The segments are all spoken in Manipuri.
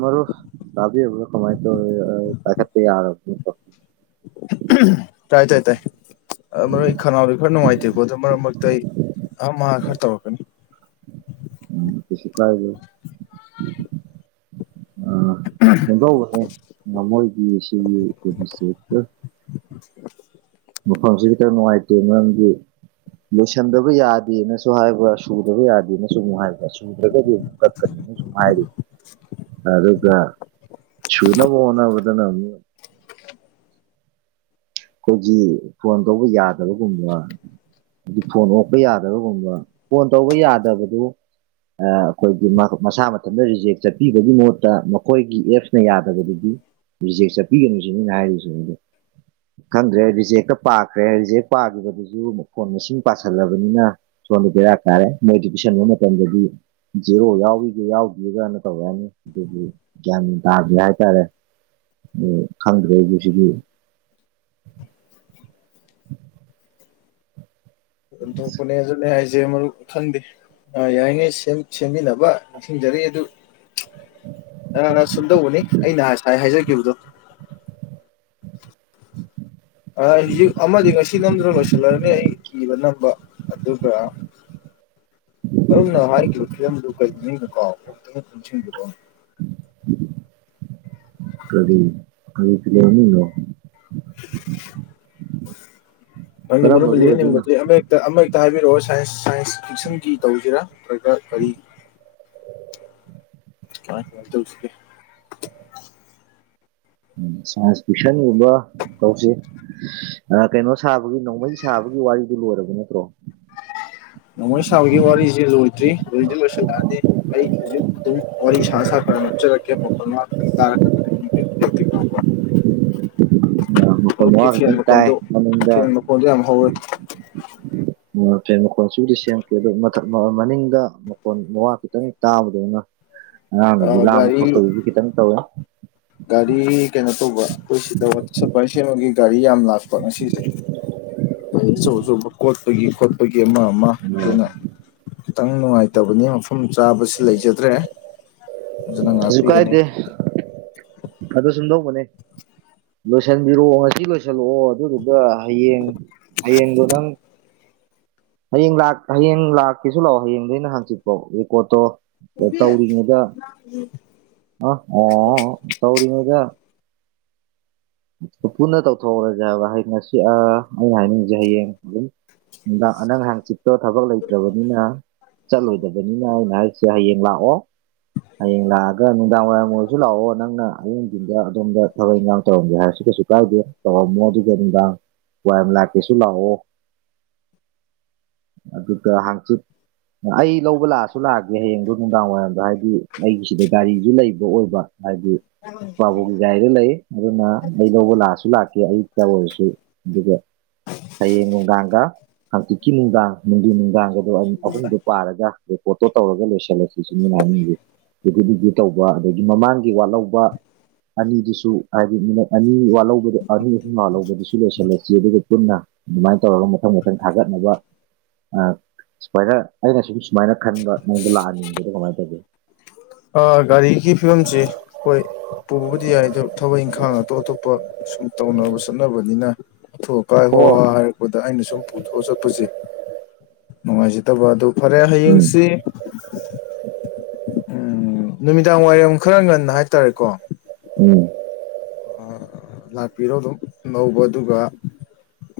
ꯃꯔ ꯂꯕꯤꯕ ꯀꯃꯥꯏ ꯇꯥꯏꯔ ꯇꯥꯏ ꯇꯥꯏ ꯇꯥꯏ ꯃꯔ ꯑꯩ ꯈꯅꯥꯎꯗꯤ ꯈꯔ ꯅꯨꯡꯉꯥꯏꯇꯦꯀꯣ ꯑꯗꯨ ꯃꯔꯛ ꯃꯔꯛꯇ ꯑꯩ ꯑ ꯃꯥ ꯈꯔ ꯇꯧꯔꯛꯒꯅꯤ ꯎꯝꯁꯤ ꯀꯥꯏꯒ ꯑ ꯆꯗ ꯑꯣꯏꯅꯦ ꯉꯃꯣꯏꯗꯤ ꯁꯤ ꯁꯦ ꯃꯐꯝꯁꯤ ꯈꯤꯇꯪ ꯅꯨꯡꯉꯥꯏꯇꯦ ꯃꯔꯝꯗꯤ ꯂꯣꯏꯁꯟꯗꯕ ꯌꯥꯗꯦꯅꯁꯨ ꯍꯥꯏꯕ꯭ꯔꯥ ꯁꯨꯗꯕ ꯌꯥꯗꯦꯅꯁꯨ ꯑꯃꯨ ꯍꯥꯏꯕ꯭ꯔꯥ ꯁꯨꯗ꯭ꯔꯒꯗꯤꯨꯛ ꯀꯛꯀꯅꯤ ꯅ ꯁꯨꯝ ꯍꯥꯏꯔꯤ ꯑꯗꯨꯗꯒ ꯆꯨꯅꯕꯅꯕꯗꯅ ꯑꯩꯈꯣꯏꯒꯤ ꯐꯣꯟ ꯇꯧꯕ ꯌꯥꯗꯕꯒꯨꯝꯕ ꯑꯗꯨ ꯐꯣꯟ ꯑꯣꯛꯄ ꯌꯥꯗꯕꯒꯨꯝꯕ ꯐꯣꯟ ꯇꯧꯕ ꯌꯥꯗꯕꯗꯨ ꯑꯩꯈꯣꯏꯒꯤ ꯃꯁꯥ ꯃꯊꯗ ꯔꯤꯖꯦꯛ ꯆꯠꯄꯤꯕꯒꯤ ꯃꯍꯨꯠꯇ ꯃꯈꯣꯏꯒꯤ ꯑꯦꯞꯁꯅ ꯌꯥꯗꯕꯗꯨꯗꯤ ꯔꯤꯖꯦꯛ ꯆꯠꯄꯤꯒꯅꯨ ꯁꯤ ꯃꯤꯅ ꯍꯥꯏꯔꯤꯁꯤ ꯍꯧ ꯈꯪꯗ꯭ꯔꯦ ꯔꯤꯖꯦꯛꯇ ꯄꯥꯈ꯭ꯔꯦ ꯔꯤꯖꯦꯛ ꯄꯥꯈꯤꯕꯗꯨꯁꯨ ꯃꯈ ꯐꯣꯟ ꯃꯁꯤꯡ ꯄꯥꯁꯜꯂꯕꯅꯤꯅ ꯁꯣꯗꯔꯥꯛꯇꯥꯔꯦ ꯃꯦꯗꯤꯇꯦꯁꯟꯒꯤ ꯃꯇꯝꯗꯗꯤ ꯖꯦꯔꯣ ꯌꯥꯎꯔꯤꯒꯦ ꯌꯥꯎꯗꯒꯅ ꯇꯧꯔꯛ ꯌꯥꯅꯤ ꯑꯗꯨꯗꯤ ꯒ꯭ꯌꯥꯟ ꯇꯥꯗꯦ ꯍꯥꯏꯇꯥꯔꯦ ꯈꯪꯗ꯭ꯔꯦ ꯑꯩ ꯁꯤꯒꯤ ꯑꯗꯨ ꯀꯨꯅꯦ ꯑꯦꯖ ꯍꯥꯏꯁ ꯁꯦ ꯃꯔꯨꯞ ꯈꯟꯗꯦ ꯌꯥꯏꯅꯦ ꯁꯦꯝꯃꯤꯟꯅꯕ ꯅꯤꯡꯁꯤꯡꯖꯔꯤ ꯑꯗꯨ ꯅ ꯅ ꯁꯨꯝ ꯇꯧꯕꯅꯤ ꯑꯩꯅ ꯉꯥꯏ ꯍꯥꯏꯖꯈꯤꯕꯗꯣ ꯍꯧꯖꯤꯛ ꯑꯃꯗꯤ ꯉꯁꯤ ꯅꯝꯗꯅ ꯂꯣꯏꯁꯤꯜꯂꯔꯅꯤ ꯑꯩ ꯏꯕ ꯅꯝꯕ ꯑꯗꯨꯒ [inaudible] ꯃꯔꯝꯅ ꯍꯥꯏꯈꯤꯕ ꯐꯤꯂꯝꯗꯨ ꯀꯔꯤꯒꯤꯅꯤꯡꯅꯣ ꯀꯥꯎꯈꯔꯦ ꯑꯃꯨꯛꯇꯪ ꯄꯨꯟꯁꯤꯡꯕꯤꯔꯣ ꯀꯔꯤ ꯀꯔꯤ ꯐꯤꯂꯝꯃꯤꯡꯅꯣ [inaudible] ꯅꯪꯅ ꯃꯔꯝ ꯀꯔꯝꯕꯒꯤ ꯂꯤꯔ ꯑꯣꯏꯗꯣꯏꯅꯣ ꯅꯤꯡꯕꯗꯦ ꯑꯃꯛ ꯑꯃ ꯍꯦꯛꯇ ꯍꯥꯏꯕꯤꯔꯛꯑꯣ ꯁꯥꯏꯟꯁ ꯁꯥꯏꯟꯁ ꯐꯤꯛꯁꯟꯒꯤ ꯇꯧꯁꯤꯔꯥ ꯅꯠꯇ꯭ꯔꯒ ꯀꯔꯤ ꯀ ꯍꯥꯏ ꯍꯥꯏ ꯇꯧꯁꯤꯒꯦ ꯎꯝ ꯁꯥꯏꯟꯁ ꯇ꯭ꯌꯨꯁꯟꯒꯨꯝꯕ ꯇꯧꯁꯤ ꯀꯩꯅꯣ ꯁꯥꯕꯒꯤ ꯅꯣꯡꯃꯩ ꯁꯥꯕꯒꯤ ꯋꯥꯔꯤꯗꯨ ꯂꯣꯏꯔꯕ ꯅꯠꯇ꯭ꯔꯣ ꯅꯃꯣꯏ ꯁꯥꯕꯒꯤ ꯋꯥꯔꯤꯁꯤꯦ ꯂꯣꯏꯗ꯭ꯔꯤ ꯂꯣꯏꯗꯤ ꯂꯣꯏꯁꯤꯜꯂꯛꯑꯅꯤ ꯑꯩ ꯍꯧꯖꯤꯛ ꯑꯗꯨꯝ ꯋꯥꯔꯤ ꯁꯥ ꯁꯥ ꯈꯔ ꯅꯞꯆꯔꯛꯀꯦ ꯑꯃꯨꯛ ꯉ ꯈꯤꯇꯪ ꯇꯥꯔꯗꯤ [unintelligible] ꯑꯣꯏ ꯃ ꯐꯦꯟ ꯈꯤꯇꯪ ꯇꯥꯏ ꯃꯈꯣꯟꯗꯣ ꯃꯅꯨꯡꯗ ꯐꯦꯟ ꯃꯈꯣꯟꯗꯣ ꯌꯥꯝ ꯍꯧꯋꯦ [inaudible] ꯎ ꯐꯦ ꯃꯈꯣꯟꯜꯁꯨꯗꯤ ꯁꯦꯝꯈꯤꯦ ꯑꯗꯨꯊ ꯃꯅꯤꯡꯗ ꯃꯈꯣꯟ ꯃꯋꯥ ꯈꯤꯇꯪ ꯇꯥꯕꯗꯧꯅ ꯑꯉꯥꯡꯅꯗꯤ ꯑꯥ ꯂꯥꯛꯑꯝꯕ ꯒꯥꯔꯤ ꯈꯣꯠꯄꯒꯤꯁꯨ ꯈꯤꯇꯪ ꯇꯧꯋꯦ ꯒꯥꯔꯤ ꯀꯩꯅꯣ ꯇꯧꯕ ꯑꯩꯈꯣꯏ ꯁꯤꯗ ꯋꯥꯇꯔ ꯁꯄ꯭ꯂꯥꯏ ꯁꯦꯝꯕꯒꯤ ꯒꯥꯔꯤ ꯌꯥꯝ ꯂꯥꯛꯄ ꯉꯁꯤꯁꯦ ꯑꯩ ꯑꯆꯧ ꯑꯆꯧꯕ ꯀꯣꯠꯄꯒꯤ ꯈꯣꯠꯄꯒꯤ ꯑꯃ ꯑꯃ ꯑꯣ, ꯑꯗꯨꯅ ꯈꯤꯇꯪ ꯅꯨꯡꯉꯥꯏꯇꯕꯅꯤ ꯃꯐꯝ ꯆꯥꯕꯁꯤ ꯂꯩꯖꯗ꯭ꯔꯦ ꯑꯗꯨꯅ ꯀꯁꯨ ꯉꯥꯛꯄꯤꯒꯅꯤ ꯀꯥꯏꯗꯦ ꯑꯗꯣ ꯁꯨꯝꯗꯧꯕꯅꯦ ꯂꯣꯏꯁꯤꯟꯕꯤꯔꯛꯑꯣ ꯉꯁꯤ ꯂꯣꯏꯁꯤꯜꯂꯛꯑꯣ ꯑꯗꯨꯗꯨꯒ ꯍꯌꯦꯡ ꯍꯌꯦꯡꯗꯣ ꯅꯪ ꯍꯌꯦꯡ ꯂ ꯍꯌꯦꯡ ꯂꯥꯛꯀꯦꯁꯨ ꯂꯥꯛꯑꯣ ꯍꯌꯦꯡꯗꯒꯤꯩꯅ ꯍꯪꯆꯤꯠꯄꯣ ꯔꯦꯀꯣꯠꯇꯣ ꯎꯕꯤ ꯑ ꯑꯣ ꯇꯧꯔꯤꯉꯩꯗ ꯄꯨꯟꯅ ꯇꯧꯊꯣꯛꯎꯔꯁꯦ ꯍꯥꯏꯕ ꯍꯌꯦꯡ ꯉꯁꯤ ꯑ ꯑꯩꯅ ꯍꯥꯏꯅꯤꯡꯁꯦ ꯍꯌꯦꯡ ꯑꯗꯨꯝ ꯅꯨꯡꯗꯥꯡ ꯑꯅꯪ ꯅꯍꯥꯛ ꯆꯤꯛꯄ ꯊꯕꯛ ꯂꯩꯇ꯭ꯔꯕꯅꯤꯅ ꯆꯠꯂꯣꯏꯗꯕꯅꯤꯅ ꯑꯩꯅ ꯑꯩꯛꯁꯦ ꯍꯌꯦꯡ ꯂꯥꯛꯑꯣ ꯍꯌꯦꯡ ꯂꯥꯛꯑꯒ ꯅꯨꯡꯗꯥꯡ ꯋꯥꯏꯝ ꯑꯣꯏꯔꯁꯨ ꯂꯥꯛꯑꯣ ꯅꯪꯅ ꯑꯌꯦꯤꯡꯗꯨꯤꯟꯗ ꯑꯣꯝ ꯊꯕꯛ ꯇꯧꯔꯝꯒꯦ ꯍꯥꯏꯔꯁꯨ ꯀꯩꯁꯨ ꯀꯥꯏꯗꯦ ꯇꯧꯔꯝꯃꯣ ꯑꯗꯨ ꯀ ꯅꯨꯡꯗꯥꯡ ꯋꯥꯏ ꯂꯥꯛꯀꯦꯁꯨ ꯂꯥꯛꯑꯣ [inaudible] ꯑꯗꯨꯒ ꯍꯥꯡꯆꯤꯠ ꯑꯩ ꯂꯧꯕ ꯂꯥꯛꯑꯁꯨ ꯂꯥꯛꯑꯒꯦ ꯍꯌꯦꯡꯗꯣ ꯅꯨꯡꯗꯥꯡꯋꯥꯏꯔꯝꯗ ꯍꯥꯏꯗꯤ ꯑꯩꯒꯤꯁꯤꯗ ꯒꯥꯔꯤꯁꯨ ꯂꯩꯕ ꯑꯣꯏꯕ ꯍꯥꯏꯕꯗꯤ ꯄꯥꯕꯨꯡꯒꯤ ꯒꯥꯔꯤꯗ ꯂꯩ ꯑꯗꯨꯅ ꯑꯩ ꯂꯧꯕ ꯂꯥꯛꯑꯁꯨ ꯂꯥꯛꯀꯦ ꯑꯌꯨꯛꯇ ꯑꯣꯏꯔꯁꯨ ꯑꯗꯨꯒ ꯍꯌꯦꯡ ꯅꯨꯡꯗꯥꯡꯒ ꯍꯥꯡꯇꯤꯛꯀꯤ ꯅꯨꯡꯗꯥꯡ ꯅꯨꯡꯖ ꯅꯨꯡꯗꯥꯡ ꯑꯗꯣ ꯑꯩꯅ ꯑꯍꯨꯝꯗꯣ ꯄꯥꯔꯒ ꯔꯦꯄꯣꯔꯠꯇꯣ ꯇꯧꯔꯒ ꯂꯣꯏꯁꯤꯜꯂꯁꯤꯁꯨꯅꯦꯅ ꯍꯥꯏꯅꯤꯡꯁꯦ ꯇꯧꯕ ꯑꯗꯒꯤ ꯃꯃꯥꯡꯒꯤ ꯋꯥꯠꯍꯧꯕ ꯑꯅꯤꯗꯨꯁꯨ ꯍꯥꯏꯗꯤ ꯃꯤꯅꯠ ꯑꯅꯤ ꯕ ꯑꯅꯤ ꯑꯍꯨꯝꯂꯥ ꯂꯧꯕꯗꯨꯁꯨ ꯂꯣꯏꯁꯤꯜꯂꯁꯤ ꯑꯗꯨꯒ ꯄꯨꯟꯅ ꯑꯗꯨꯃꯥꯏꯅ ꯇꯧꯔꯒ ꯃꯊꯪ ꯃꯊꯪ ꯊꯥꯒꯠꯅꯕ ꯑ ꯁꯨꯃꯥꯏꯅ ꯑꯩꯅ ꯁꯨꯝ ꯁꯨꯃꯥꯏꯅ ꯈꯟꯕ ꯅꯪꯣꯟꯗ ꯂꯥꯛꯍꯟꯅꯤꯡꯕꯗꯣ ꯀꯃꯥꯏꯅ ꯇꯧꯒꯦ ꯑ ꯒꯥꯔꯤꯒꯤ ꯐꯤꯕꯝꯁꯤ ꯑꯈꯣꯏ ꯄꯨꯕꯗꯤ ꯌꯥꯏ ꯑ ꯊꯕꯛ ꯏꯪꯈꯥꯡ ꯑꯇꯣꯞ ꯑꯇꯣꯞꯄ ꯁꯨꯝ ꯇꯧꯅꯕ ꯆꯠꯅꯕꯅꯤꯅ ꯀꯥꯏ ꯍꯣ ꯑꯣ ꯍ ꯍꯥꯏꯔꯛꯄꯗ ꯑꯩꯅ ꯁꯨꯝ ꯄꯨꯊꯣꯛꯑ ꯆꯠꯄꯁꯦ ꯅꯨꯡꯉꯥꯏꯖꯗꯕ ꯑꯗꯨ ꯐꯔꯦ ꯎꯝ ꯍꯌꯦꯡꯁꯤ ꯎꯝ ꯅꯨꯃꯤꯗꯥꯡ ꯋꯥꯏꯔꯝ ꯈꯔ ꯉꯟꯅ ꯍꯥꯏꯇꯥꯔꯦꯀꯣ ꯎꯝ ꯂꯥꯛꯄꯤꯔꯣ ꯑꯗꯨꯝ ꯂꯧꯕ ꯑꯗꯨꯒ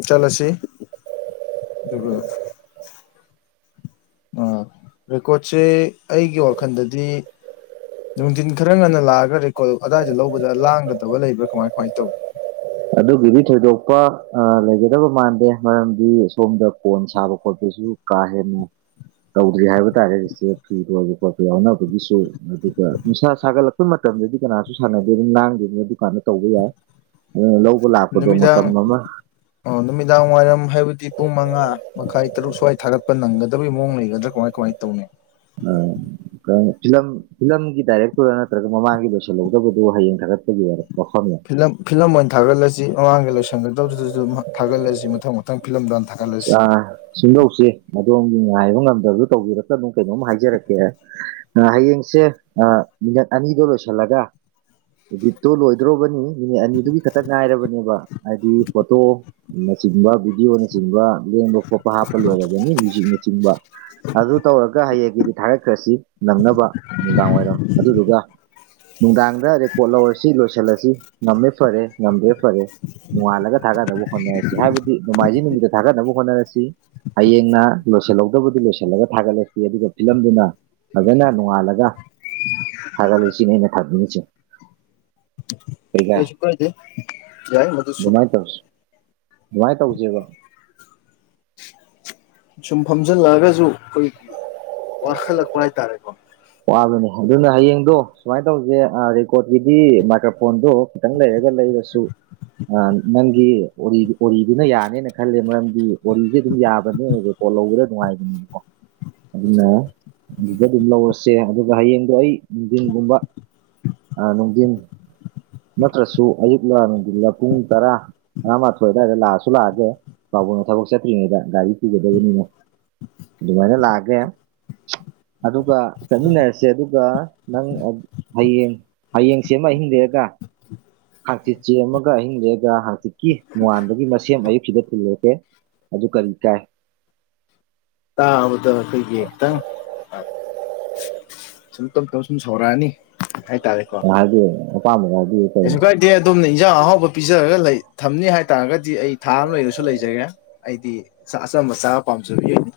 ꯆꯠꯂꯁꯤ ꯑꯗꯨꯒ ꯑ ꯔꯦꯀꯣꯔꯠꯁꯦ ꯑꯩꯒꯤ ꯋꯥꯈꯜꯗꯗꯤ ꯅꯨꯡꯊꯤꯟ ꯈꯔ ꯉꯟꯅ ꯂꯥꯛꯑꯒ ꯔꯦꯀꯣꯔꯠ ꯑꯗꯨꯗꯥꯏꯗ ꯂꯧꯕꯗ ꯂꯥꯡꯒꯗꯕ ꯂꯩꯕ꯭ꯔꯥ ꯀꯃꯥꯏ ꯀꯃꯥꯏꯅ ꯇꯧꯏꯤ ꯑꯗꯨꯒꯤꯗꯤ ꯊꯣꯏꯗꯣꯛꯄ ꯂꯩꯒꯗꯕ ꯃꯥꯟꯗꯦ ꯃꯔꯝꯗꯤ ꯁꯣꯝꯗ ꯀꯣꯟ ꯁꯥꯕ ꯈꯣꯠꯄꯁꯨ ꯀꯥ ꯍꯦꯟꯅ ꯇꯧꯗ꯭ꯔꯤ ꯍꯥꯏꯕ ꯇꯥꯔꯦ ꯁꯦ ꯕ ꯄꯄ ꯌꯥꯎꯅꯕꯒꯤꯁꯨ ꯑꯗꯨꯒ ꯅꯤꯁꯥ ꯁꯥꯒꯠꯂꯛꯄ ꯁꯄ ꯃꯇꯝꯗꯗꯤ ꯀꯅꯥꯁꯨ ꯁꯥꯟꯅꯗꯦ ꯑꯗꯨ ꯂꯥꯡꯗꯣꯏꯅꯤ ꯑꯗꯨꯀꯥꯟꯗ ꯇꯧꯕ ꯌꯥꯏ ꯂꯧꯕ ꯂꯥꯛꯄꯗꯣ ꯅꯨꯃꯤꯗꯥꯡ ꯃꯇꯝ ꯑꯃ ꯑꯣ ꯅꯨꯃꯤꯗꯥꯡ ꯋꯥꯏꯔꯝ ꯍꯥꯏꯕꯗꯤ ꯄꯨꯡ ꯃꯉꯥ ꯃꯈꯥꯏ ꯇꯔꯨꯛ ꯁ꯭ꯋꯥꯏ ꯊꯥꯒꯠꯄ ꯅꯪꯒꯗꯕꯩ ꯃꯑꯣꯡ ꯂꯩꯒꯗ꯭ꯔꯥ ꯀꯃꯥꯏ ꯀꯃꯥꯏꯅ ꯇꯧꯅꯤ ꯎꯝ ꯐꯤꯂꯝ ꯐꯤꯂꯝꯒꯤ ꯗꯥꯏꯔꯦꯛꯇꯔ ꯅꯠꯇ꯭ꯔꯒ ꯃꯃꯥꯡꯒꯤ ꯂꯣꯏꯁꯤꯜꯍꯧꯗꯕꯗꯨ ꯍꯌꯦꯡ ꯈꯥꯒꯠꯄꯒꯤ ꯑꯣꯏ ꯋꯥꯐꯝꯅꯦ ꯐꯤꯂꯝ ꯐꯤꯂꯝ ꯑꯣꯏꯅ ꯊꯥꯒꯠꯂꯁꯤ ꯃꯃꯥꯡꯗ ꯂꯣꯏꯁꯟꯒꯗꯧꯗꯨꯗꯁꯨ ꯊꯥꯒꯠꯂꯁꯤ ꯃꯊꯪ ꯃꯊꯪ ꯐꯤꯂꯝꯗꯣ ꯍꯥꯟ ꯊꯥꯒꯠ ꯑ [unintelligible] ꯁꯨꯝꯗꯧꯁꯤ ꯑꯗꯣꯝꯒꯤ ꯉꯥꯏꯕ ꯉꯝꯗꯕꯗꯣ ꯇꯧꯕꯤꯔꯒ ꯑꯗꯨꯝ ꯀꯩꯅꯣꯝ ꯍꯥꯏꯖꯔꯛꯀꯦ ꯍꯌꯦꯡꯁꯦ ꯃꯤꯅꯠ ꯑꯅꯤꯗꯣ ꯂꯣꯏꯁꯤꯜꯂꯒ ꯏꯗꯤꯠꯇꯣ ꯂꯣꯏꯗ꯭ꯔꯣꯕꯅꯤ ꯅꯦ ꯑꯅꯤꯗꯨꯒꯤ ꯈꯛꯇ ꯉꯥꯏꯔꯕꯅꯦꯕ ꯍꯥꯏꯗꯤ ꯐꯣꯇꯣ ꯅꯆꯤꯡꯕ ꯚꯤꯗꯤꯑꯣ ꯆꯤꯡꯕ ꯂꯦꯡꯕ ꯈꯣꯠꯄ ꯍꯥꯞꯄ ꯂꯣꯏꯔꯒꯅꯤ ꯃꯌꯨꯖꯤꯛꯅꯆꯤꯡꯕ ꯑꯗꯨ ꯇꯧꯔꯒ ꯍꯌꯦꯡꯀꯤꯗꯤ ꯊꯥꯔꯛꯈ꯭ꯔꯁꯤ ꯅꯪꯅꯕ ꯅꯨꯡꯗꯥꯡ ꯋꯥꯏꯔꯝ ꯑꯗꯨꯗꯨꯒ ꯅꯨꯡꯗꯥꯡꯗ ꯔꯦꯀꯣꯔꯠ ꯂꯧꯔꯁꯤ ꯂꯣꯏꯁꯤꯜꯂꯁꯤ ꯉꯝꯃꯦ ꯐꯔꯦ ꯉꯝꯗ꯭ꯔꯦ ꯐꯔꯦ ꯅꯣꯡꯉꯥꯜꯂꯒ ꯊꯥꯒꯗꯅꯕ ꯍꯣꯠꯅꯔꯁꯤ ꯍꯥꯏꯕꯗꯤ ꯅꯣꯡꯃꯥꯏꯖꯤꯡ ꯅꯨꯃꯤꯠꯇ ꯊꯥꯒꯠꯅꯕ ꯍꯣꯠꯅꯔꯁꯤ ꯍꯌꯦꯡꯅ ꯂꯣꯏꯁꯤꯜꯍꯧꯗꯕꯗꯨ ꯂꯣꯏꯁꯤꯜꯂꯒ ꯊꯥꯒꯠꯂꯁꯤ ꯑꯗꯨꯒ ꯐꯤꯂꯝꯗꯨꯅ ꯐꯖꯅ ꯅꯣꯡꯉꯥꯜꯂꯒ ꯊꯥꯒꯠꯂꯨꯁꯤꯅꯦ ꯑꯩꯅ ꯊꯝꯕꯤꯔꯤꯁꯦ ꯀꯗꯦ ꯌꯥꯏ ꯃꯗꯨ ꯁ ꯑꯗꯨꯃꯥꯏꯅ ꯇꯧꯁꯤ ꯑꯗꯨꯃꯥꯏꯅ ꯇꯧꯁꯦꯕ ꯁꯨꯝ ꯐꯝꯖꯤꯜꯂꯛꯑꯒꯁꯨ ꯑꯩꯈꯣꯏꯒꯤ ꯋꯥꯈꯠꯂꯛꯄ ꯍꯥꯏꯇꯥꯔꯦꯀꯣ ꯋꯥꯕꯅꯦ ꯑꯗꯨꯅ ꯍꯌꯦꯡꯗꯣ ꯁꯨꯃꯥꯏꯅ ꯇꯧꯁꯦ ꯔꯦꯀꯣꯔꯠꯀꯤꯗꯤ ꯃꯥꯏꯀ꯭ꯔꯣꯐꯣꯟꯗꯣ ꯈꯤꯇꯪ ꯂꯩꯔꯒ ꯂꯩꯔꯁꯨ ꯅꯪꯒꯤ ꯑꯣꯔꯤꯗꯨꯅ ꯌꯥꯅꯦꯅ ꯈꯜꯂꯦ ꯃꯔꯝꯗꯤ ꯋꯥꯔꯤꯁꯦ ꯑꯗꯨꯝ ꯌꯥꯕꯅꯦ ꯂꯧꯕꯗ ꯅꯨꯡꯉꯥꯏꯕꯅꯦꯕꯀꯣ ꯑꯗꯨꯅ ꯑꯗꯨꯗ ꯑꯗꯨꯝ ꯂꯧꯔꯁꯤ ꯁꯦ ꯑꯗꯨꯒ ꯍꯌꯦꯡꯗꯣ ꯑꯩ ꯅꯨꯡꯊꯤꯟꯒꯨꯝꯕ ꯅꯨꯡꯊꯤꯟ ꯅꯠꯇ꯭ꯔꯁꯨ ꯑꯌꯨꯛꯂ ꯑꯔꯃꯗꯨꯜꯂꯥ ꯄꯨꯡ ꯇꯔꯥ ꯇꯔꯥ ꯃꯥꯊꯣꯏ ꯑꯗꯨꯋꯥꯏꯗ ꯂꯥꯛꯑꯁꯨ ꯂꯥꯛꯑꯒꯦ ꯥꯕꯨꯡꯅ ꯊꯕꯛ ꯆꯠꯇ꯭ꯔꯤꯉꯩꯗ ꯒꯥꯔꯤ ꯄꯨꯒꯗꯕꯅꯤꯅ ꯑꯗꯨꯃꯥꯏꯅ ꯂꯥꯛꯑꯒꯦ ꯑꯗꯨꯒ ꯆꯠꯃꯤꯟꯅꯔꯁꯦ ꯑꯗꯨꯒ ꯅꯪ ꯍꯌꯦꯡ ꯍꯌꯦꯡꯁ ꯑꯃ ꯑꯍꯤꯡ ꯂꯦꯛꯑꯒ ꯍꯥꯡꯆꯤꯠ ꯆꯦꯃꯒ ꯑꯍꯤꯡ ꯂꯦꯛꯑꯒ ꯍꯥꯡꯆꯤꯠꯀꯤ ꯅꯣꯡꯉꯥꯟꯕꯒꯤ ꯃꯁꯦꯝ ꯑꯌꯨꯛꯁꯤꯗ ꯊꯤꯜꯂꯀꯦ ꯑꯗꯨ ꯀꯔꯤ ꯀꯥꯏ ꯇꯥ ꯎꯗꯈꯒꯤꯇꯪ ꯁꯨꯝ ꯇꯞ ꯇꯞ ꯁꯨꯝ ꯁꯧꯔꯛꯑꯅꯤ ꯍꯥꯏꯇꯥꯔꯦ ꯍꯥꯏꯕꯤꯅꯦ ꯑꯄꯥꯝꯕꯒ ꯍꯥꯏꯕꯤꯨ ꯀꯩꯅꯣ ꯗꯦ ꯑꯗꯣꯝꯅ ꯏꯟꯖꯥꯡ ꯑꯍꯥꯎꯕ ꯄꯤꯖꯔꯒ ꯂꯩ ꯊꯝꯅꯤ ꯍꯥꯏꯇꯥꯥꯔꯒꯗꯤ ꯑꯩ ꯊꯥ ꯑꯃ ꯂꯩꯔꯁꯨ ꯂꯩꯖꯒꯦ ꯑꯩꯗꯤ ꯑꯆꯝꯕ ꯆꯥꯕ ꯄꯥꯝꯖꯕ ꯌꯏꯅꯤ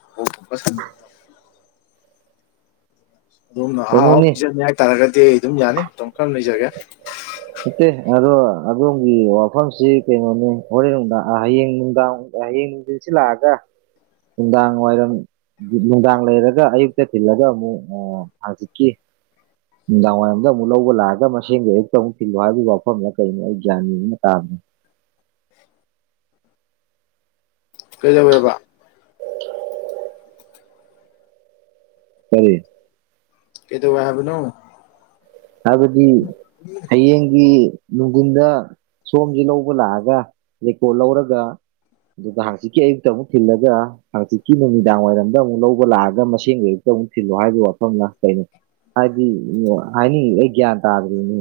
ꯑꯗꯨꯝ ꯑꯍꯥꯎ ꯍꯥꯎ ꯀꯩꯅꯣꯅꯤ ꯄꯤꯖꯅꯤ ꯍꯥꯏꯇꯥꯥꯔꯒꯗꯤ ꯑꯩ ꯑꯗꯨꯝ ꯌꯥꯅꯤ ꯑꯗꯨꯝ ꯀꯔꯝ ꯂꯩꯖꯒꯦ ꯅꯠꯇꯦ ꯑꯗꯣ ꯑꯗꯣꯝꯒꯤ ꯋꯥꯐꯝꯁꯤ ꯀꯩꯅꯣꯅꯤ ꯍꯣꯔꯦꯟ ꯅꯨꯡꯗꯥꯡ ꯍꯌꯦꯡ ꯅꯨꯡꯗꯥꯡ ꯍꯌꯦꯡ ꯅꯨꯡ ꯁꯤ ꯂꯥꯛꯑꯒ ꯅꯨꯡꯗꯥꯡ ꯋꯥꯏꯔꯝ ꯅꯨꯡꯗꯥꯡ ꯂꯩꯔꯒ ꯑꯌꯨꯛꯇ ꯊꯤꯜꯂꯒ ꯑꯃꯨꯛ ꯍꯥꯡꯆꯤꯛꯀꯤ ꯗ ꯃꯂꯒ ꯂꯑꯒ ꯃꯁꯟꯒꯦ ꯊ‌ꯣꯡ ꯊꯤꯜꯂꯨ ꯍꯥꯏꯕ ꯋꯥꯐꯝꯗ ꯀꯩꯅꯣ ꯑꯩ ꯒ꯭ꯌꯥꯟ ꯃ‌ꯦꯟ ꯑꯃ ꯇꯥꯗꯔꯦ ꯀꯩꯗꯧꯌ‌ꯦꯕ ꯀꯔꯤ ꯀꯩꯗꯧꯋ‌ꯦ ꯍꯥꯏꯕꯅꯣ ꯍꯥꯏꯕꯗꯤ ꯍꯌꯦꯡꯒꯤ ꯅꯨꯡꯗꯤꯟꯗ ꯁꯣꯝꯖ‌ꯦ ꯂꯧꯕ ꯂꯥꯛꯑꯒ ꯔꯦꯀꯣꯔꯠ ꯂꯧꯔꯒ ꯑꯗꯨꯒꯗ ꯍꯥꯡꯆꯤꯛꯀꯤ ꯑꯌꯨꯛꯇ ꯑꯃꯨꯛ ꯊꯤꯜꯂꯒ ꯍꯪꯆꯤꯀꯤ ꯅꯨꯃꯤꯗꯥꯡ ꯋꯥꯔꯝꯗ ꯑꯃꯨꯛ ꯂꯧꯕ ꯂꯥꯛꯑꯒ ꯃꯁꯤꯡꯗꯨ ꯍꯨꯛꯇ ꯑꯃꯨꯛ ꯊꯤꯜꯂꯨ ꯍꯥꯏꯕꯒꯤ ꯋꯥꯐꯝꯅ ꯀꯩꯅꯣ ꯍꯥꯏꯗꯤ ꯍꯅꯤꯗ‌ꯣ ꯑꯩ ꯒꯤꯌꯥꯟ ꯇꯗꯨ꯭ꯔꯤꯅꯤ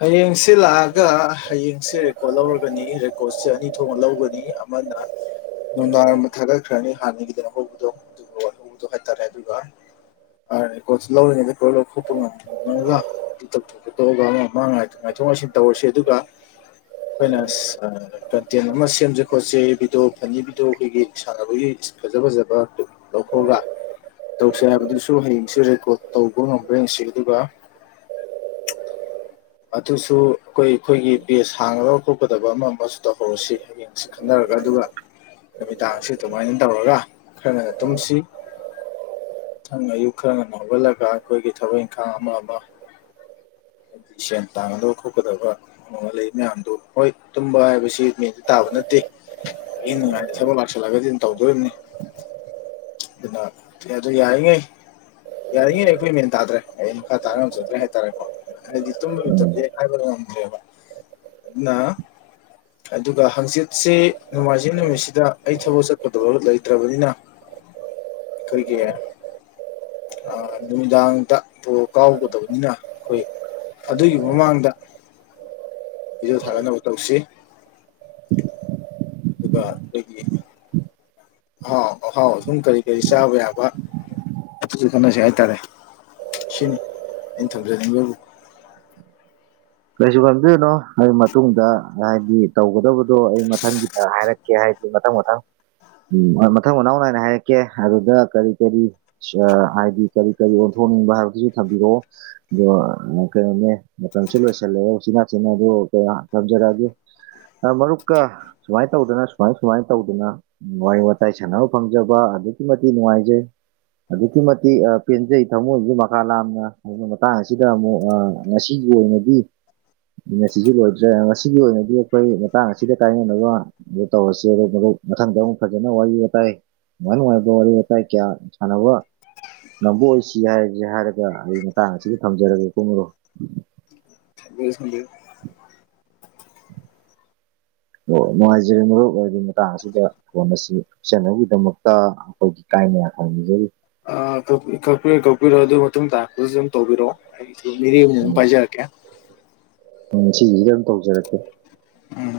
ꯍꯌꯦꯡꯁꯦ ꯂꯥꯛꯑꯒ ꯍꯌꯦꯡꯁꯦ ꯔꯦꯀꯣꯔꯠ ꯂꯧꯔꯒꯅꯤ ꯔꯦꯀꯣꯔꯠꯁꯦ ꯑꯅꯤ ꯊꯣꯛꯅ ꯂꯧꯒꯅꯤ ꯑꯝ ꯃꯅ ꯅꯨꯡꯗꯥꯡꯔꯝꯕ ꯊꯥꯒꯠꯈ꯭ꯔꯅꯤ ꯍꯥꯟꯅꯒꯤꯗꯅ ꯍꯧꯕꯗꯣ ꯑꯗꯨꯒꯍꯧꯕꯗꯣ ꯍꯥꯏꯇꯥꯔꯦ ꯑꯗꯨꯒ ꯑꯔꯦ ꯄꯣꯠꯁꯨ ꯂꯧꯔꯤꯉꯩꯗ ꯑꯩꯣꯏ ꯂꯧ ꯈꯣꯛꯠꯄ ꯉꯝꯗꯒ ꯍ‌ꯣꯏꯕ ꯃꯥ ꯉꯥꯏꯊꯣꯛ ꯉꯥꯏꯁꯤꯟ ꯇꯧꯔꯁꯤ ꯑꯗꯨꯒ ꯑꯩꯈꯣꯏꯅ ꯑ ꯀꯟꯇꯦꯟ ꯑꯃ ꯁꯦꯝꯖ‌ꯦ ꯈꯣꯠꯁ‌ꯦ ꯚꯤꯗꯤꯑꯣ ꯐꯅꯤ ꯚꯤꯗꯤꯑꯣ ꯑꯩꯈꯣꯏꯒꯤ ꯁꯥꯟꯅꯕꯒꯤ ꯐꯖ ꯐꯖꯕ ꯂꯧꯊꯣꯛꯑꯒ ꯇꯧꯁꯦ ꯍꯥꯏꯕꯗꯨꯁꯨ ꯍꯌꯦꯡꯁꯨ ꯔꯦꯀꯣꯔꯠ ꯇꯧꯕ ꯉꯝꯕ꯭ꯔ ꯍꯥꯏꯁꯤ ꯑꯗꯨꯒ ꯑꯗꯨꯁꯨ ꯑꯩꯈꯣꯏ ꯑꯩꯈꯣꯏꯒꯤ ꯕꯦꯖ ꯍꯥꯡꯉꯒ ꯈꯣꯠꯀꯗꯕ ꯑꯃ ꯑꯃꯁꯨ ꯇꯧꯍꯧꯔꯁꯤ ꯌ‌ꯦꯡꯁꯤ ꯈꯟꯅꯔꯒ ꯑꯗꯨꯒ ꯅꯨꯃꯤꯗꯥꯡꯁꯤ ꯑꯗꯨꯃꯥꯏꯅ ꯇꯧꯔꯒ ꯈꯔ ꯉꯟꯅ ꯇꯨꯝꯁꯤ ꯃꯊꯪ ꯑꯌꯨꯛ ꯈꯔ ꯉꯟ ꯅ ꯍꯧꯒꯠꯂꯒ ꯑꯩꯈꯣꯏꯒꯤ ꯊꯕꯛ ꯏꯪꯈꯥꯡ ꯑꯃ ꯑꯃ ꯍꯥꯏꯗꯤ ꯁꯦꯟ ꯇꯥꯡꯒꯗꯕ ꯈꯣꯠꯀꯗꯕ ꯑꯣ ꯂꯩ ꯃꯌꯥꯝꯗꯣ ꯍꯣꯏ ꯇꯨꯝꯕ ꯍꯥꯏꯕꯁꯤ ꯃꯦꯟꯗꯤ ꯇꯥꯕ ꯅꯠꯇꯦ ꯑꯍꯤꯡ ꯅ‌ꯣꯡꯌꯥꯏꯗ ꯊꯕꯛ ꯂꯥꯛꯁꯜꯂꯒꯗꯤ ꯑꯗꯨꯝ ꯇꯧꯗꯣꯔꯤꯕꯅꯤ ꯑꯗꯨ ꯅꯑꯗꯨ ꯌꯥꯔꯤꯉꯩ ꯌꯥꯔꯤꯉꯌꯦꯩ ꯑꯩꯈꯣꯏ ꯃꯦꯟ ꯇꯥꯗ꯭ꯔꯦ ꯑꯩꯅ ꯈꯥ ꯇꯥꯅ ꯉꯝꯖꯗ꯭ꯔꯦ ꯍꯥꯏꯇꯥꯔꯦꯀꯣ ꯍꯥꯏꯗꯤ ꯇꯨꯝ ꯂꯩꯠꯇ ꯍꯥꯏ ꯅ꯭ꯔꯦꯕ ꯑꯗꯨꯅ ꯑꯗꯨꯒ ꯍꯪꯆꯤꯠꯁꯤ ꯅꯣꯡꯃꯥꯏꯖꯤꯡ ꯅꯨꯃꯤꯠꯁꯤꯗ ꯑꯩ ꯊꯕꯛ ꯆꯠꯀꯗꯕ ꯂꯩꯇ꯭ꯔꯕꯅꯤꯅ [unintelligible] ꯑꯩꯈꯣꯏꯒꯤ ꯑ ꯅꯨꯃꯤꯗꯥꯡꯗ ꯕ‌ꯣꯜ ꯀꯥꯎꯒꯗꯕꯅꯤꯅ ꯑꯩꯈꯣꯏ ꯑꯗꯨꯒꯤ ꯃꯃꯥꯡꯗ ꯕꯤꯗꯤꯑ‌ꯣ‌ ꯊꯥꯒꯠꯅꯕ ꯇꯧꯁꯤ ꯑꯗꯨꯒ ꯑꯩꯈꯣꯏꯒꯤ ꯑꯍꯥꯎ ꯑꯍꯥꯎ ꯑꯊꯨꯝ ꯀꯔꯤ ꯀꯔꯤ ꯆꯥꯕ ꯌꯥꯕ ꯑꯗꯨꯁꯨ ꯈꯠꯅꯁꯤ ꯍꯥꯏꯇꯥꯔꯦ ꯁꯤꯅꯤ ꯑꯩꯅ ꯊꯝꯖꯅꯤꯡꯕꯕꯨ ꯀꯩꯁꯨ ꯈꯟꯕꯤꯔꯨꯅꯨ ꯑꯩ ꯃꯇꯨꯡꯗ ꯍꯥꯏꯗꯤ ꯇꯧꯒꯗꯕꯗꯣ ꯑꯩ ꯃꯊꯪꯒꯤꯗ ꯍꯥꯏꯔꯛ ꯀꯦ ꯍꯥꯏꯗꯤ ꯃꯊꯪ ꯃꯊꯪ ꯎꯝ ꯃꯊꯪ ꯃꯅꯥꯎ ꯅꯥꯏꯅ ꯍꯥꯏꯔꯛꯀꯦ ꯑꯗꯨꯗ ꯀꯔꯤ ꯀꯔꯤ ꯍꯥꯏꯗꯤ ꯀꯔꯤ ꯀꯔꯤ ꯑꯣꯟꯊꯣꯛꯅꯤꯡꯕ ꯍꯥꯏꯕꯗꯨꯁꯨ ꯊꯝꯕꯤꯔꯛꯑꯣ ꯀꯩꯅ‌ꯣꯅ‌ꯦ ꯃꯇꯝꯁꯤ ꯂ‌ꯣꯏꯁ ꯜꯂ ꯁꯤꯅ ꯁꯤꯅ ꯑꯗꯨ ꯀꯩꯅꯣ ꯊꯝꯖꯔꯛꯑꯒꯦ ꯃꯔꯨꯞꯀ ꯁꯨꯃꯥꯏ ꯇꯧꯗꯅ ꯁꯨꯃꯥꯏ ꯁꯨꯃꯥꯏ ꯇꯧꯗꯅ ꯋꯥꯔꯤ ꯋꯥꯔꯤ ꯋꯥꯇꯥꯏ ꯁꯥꯟꯅꯕ ꯐꯪꯖꯕ ꯑꯗꯨꯛꯀꯤ ꯃꯇꯤꯛ ꯅꯨꯡꯉꯥꯏꯖꯩ ꯑꯗꯨꯛꯀꯤ ꯃꯇꯤꯛ ꯄꯦꯟꯖꯩ ꯊꯃꯣꯏꯁꯨ ꯃꯈꯥ ꯂꯥꯝꯅ ꯑꯗꯨꯅ ꯃꯇꯥꯡ ꯑꯁꯤꯗ ꯑꯃꯨꯛ ꯑ ꯉꯁꯤꯒꯤ ꯑꯣꯏꯅꯗꯤ ꯅ‌ꯦꯠꯁꯤꯖꯨ ꯂꯣꯏꯗ꯭ꯔꯦ ꯉꯁꯤꯒꯤ ꯑꯣꯏꯅꯗꯤ ꯑꯩꯈꯣꯏ ꯃꯇꯥꯡ ꯑꯁꯤꯗ ꯀꯥꯏꯅꯅꯕ ꯑꯗꯨ ꯇꯧꯔꯁꯤ ꯑꯗꯨꯗꯨꯒ ꯃꯊꯪ ꯃꯊꯪ ꯑꯃꯨꯛ ꯐꯖꯅ ꯋꯥꯔꯤ ꯋꯥꯇꯥꯏ ꯅꯨꯉꯥꯏ ꯅꯨꯉꯥꯏꯕ ꯋꯥꯔꯤ ꯋꯇꯥꯏ‌ ꯀꯌꯥ ꯁꯥꯟꯅꯕ ꯉꯝꯕ ꯑꯣꯏꯁꯤ ꯍꯥꯏꯔꯒ‌ꯦ ꯍꯥꯏꯔꯒ ꯑꯗꯨꯗꯤ‌‌ꯃꯇꯥꯡ ꯑꯁꯤꯗ ꯊꯝꯖꯔꯒꯦꯀꯣ ꯃꯔꯨꯞ [unintelligible] ꯑꯣ ꯅꯨꯡꯉꯥꯏꯖꯔꯦ ꯃꯔꯨꯞ ꯑꯗꯨꯗꯤ ꯃꯇꯥꯡ ꯑꯁꯤꯗ ꯐꯣꯟ ꯑꯁꯤ ꯀꯛꯆꯅꯕꯒꯤꯗꯃꯛꯇ ꯑꯩꯈꯣꯏꯒꯤ ꯀꯥꯏꯅ ꯌꯥꯊꯪ ꯅꯤꯖꯔꯤ ꯑ ꯀꯛ ꯀꯛꯄꯤꯔꯣ ꯀꯛꯄꯤꯔꯣ ꯑꯗꯨ ꯃꯇꯨꯡ ꯇꯥꯔꯛꯄꯗꯖꯨ ꯑꯗꯨꯝ ꯇꯧꯕꯤꯔꯛꯑꯣ ꯑꯩꯁꯨ ꯃꯤꯔꯦꯝꯅꯤꯅ ꯑꯗꯨꯝ ꯄꯥꯏꯖꯔꯛꯀꯦ ꯎꯝ ꯁꯤꯖꯤꯗ ꯑꯗꯨꯝ ꯇꯧꯖꯔꯛꯀꯦ ꯎꯝ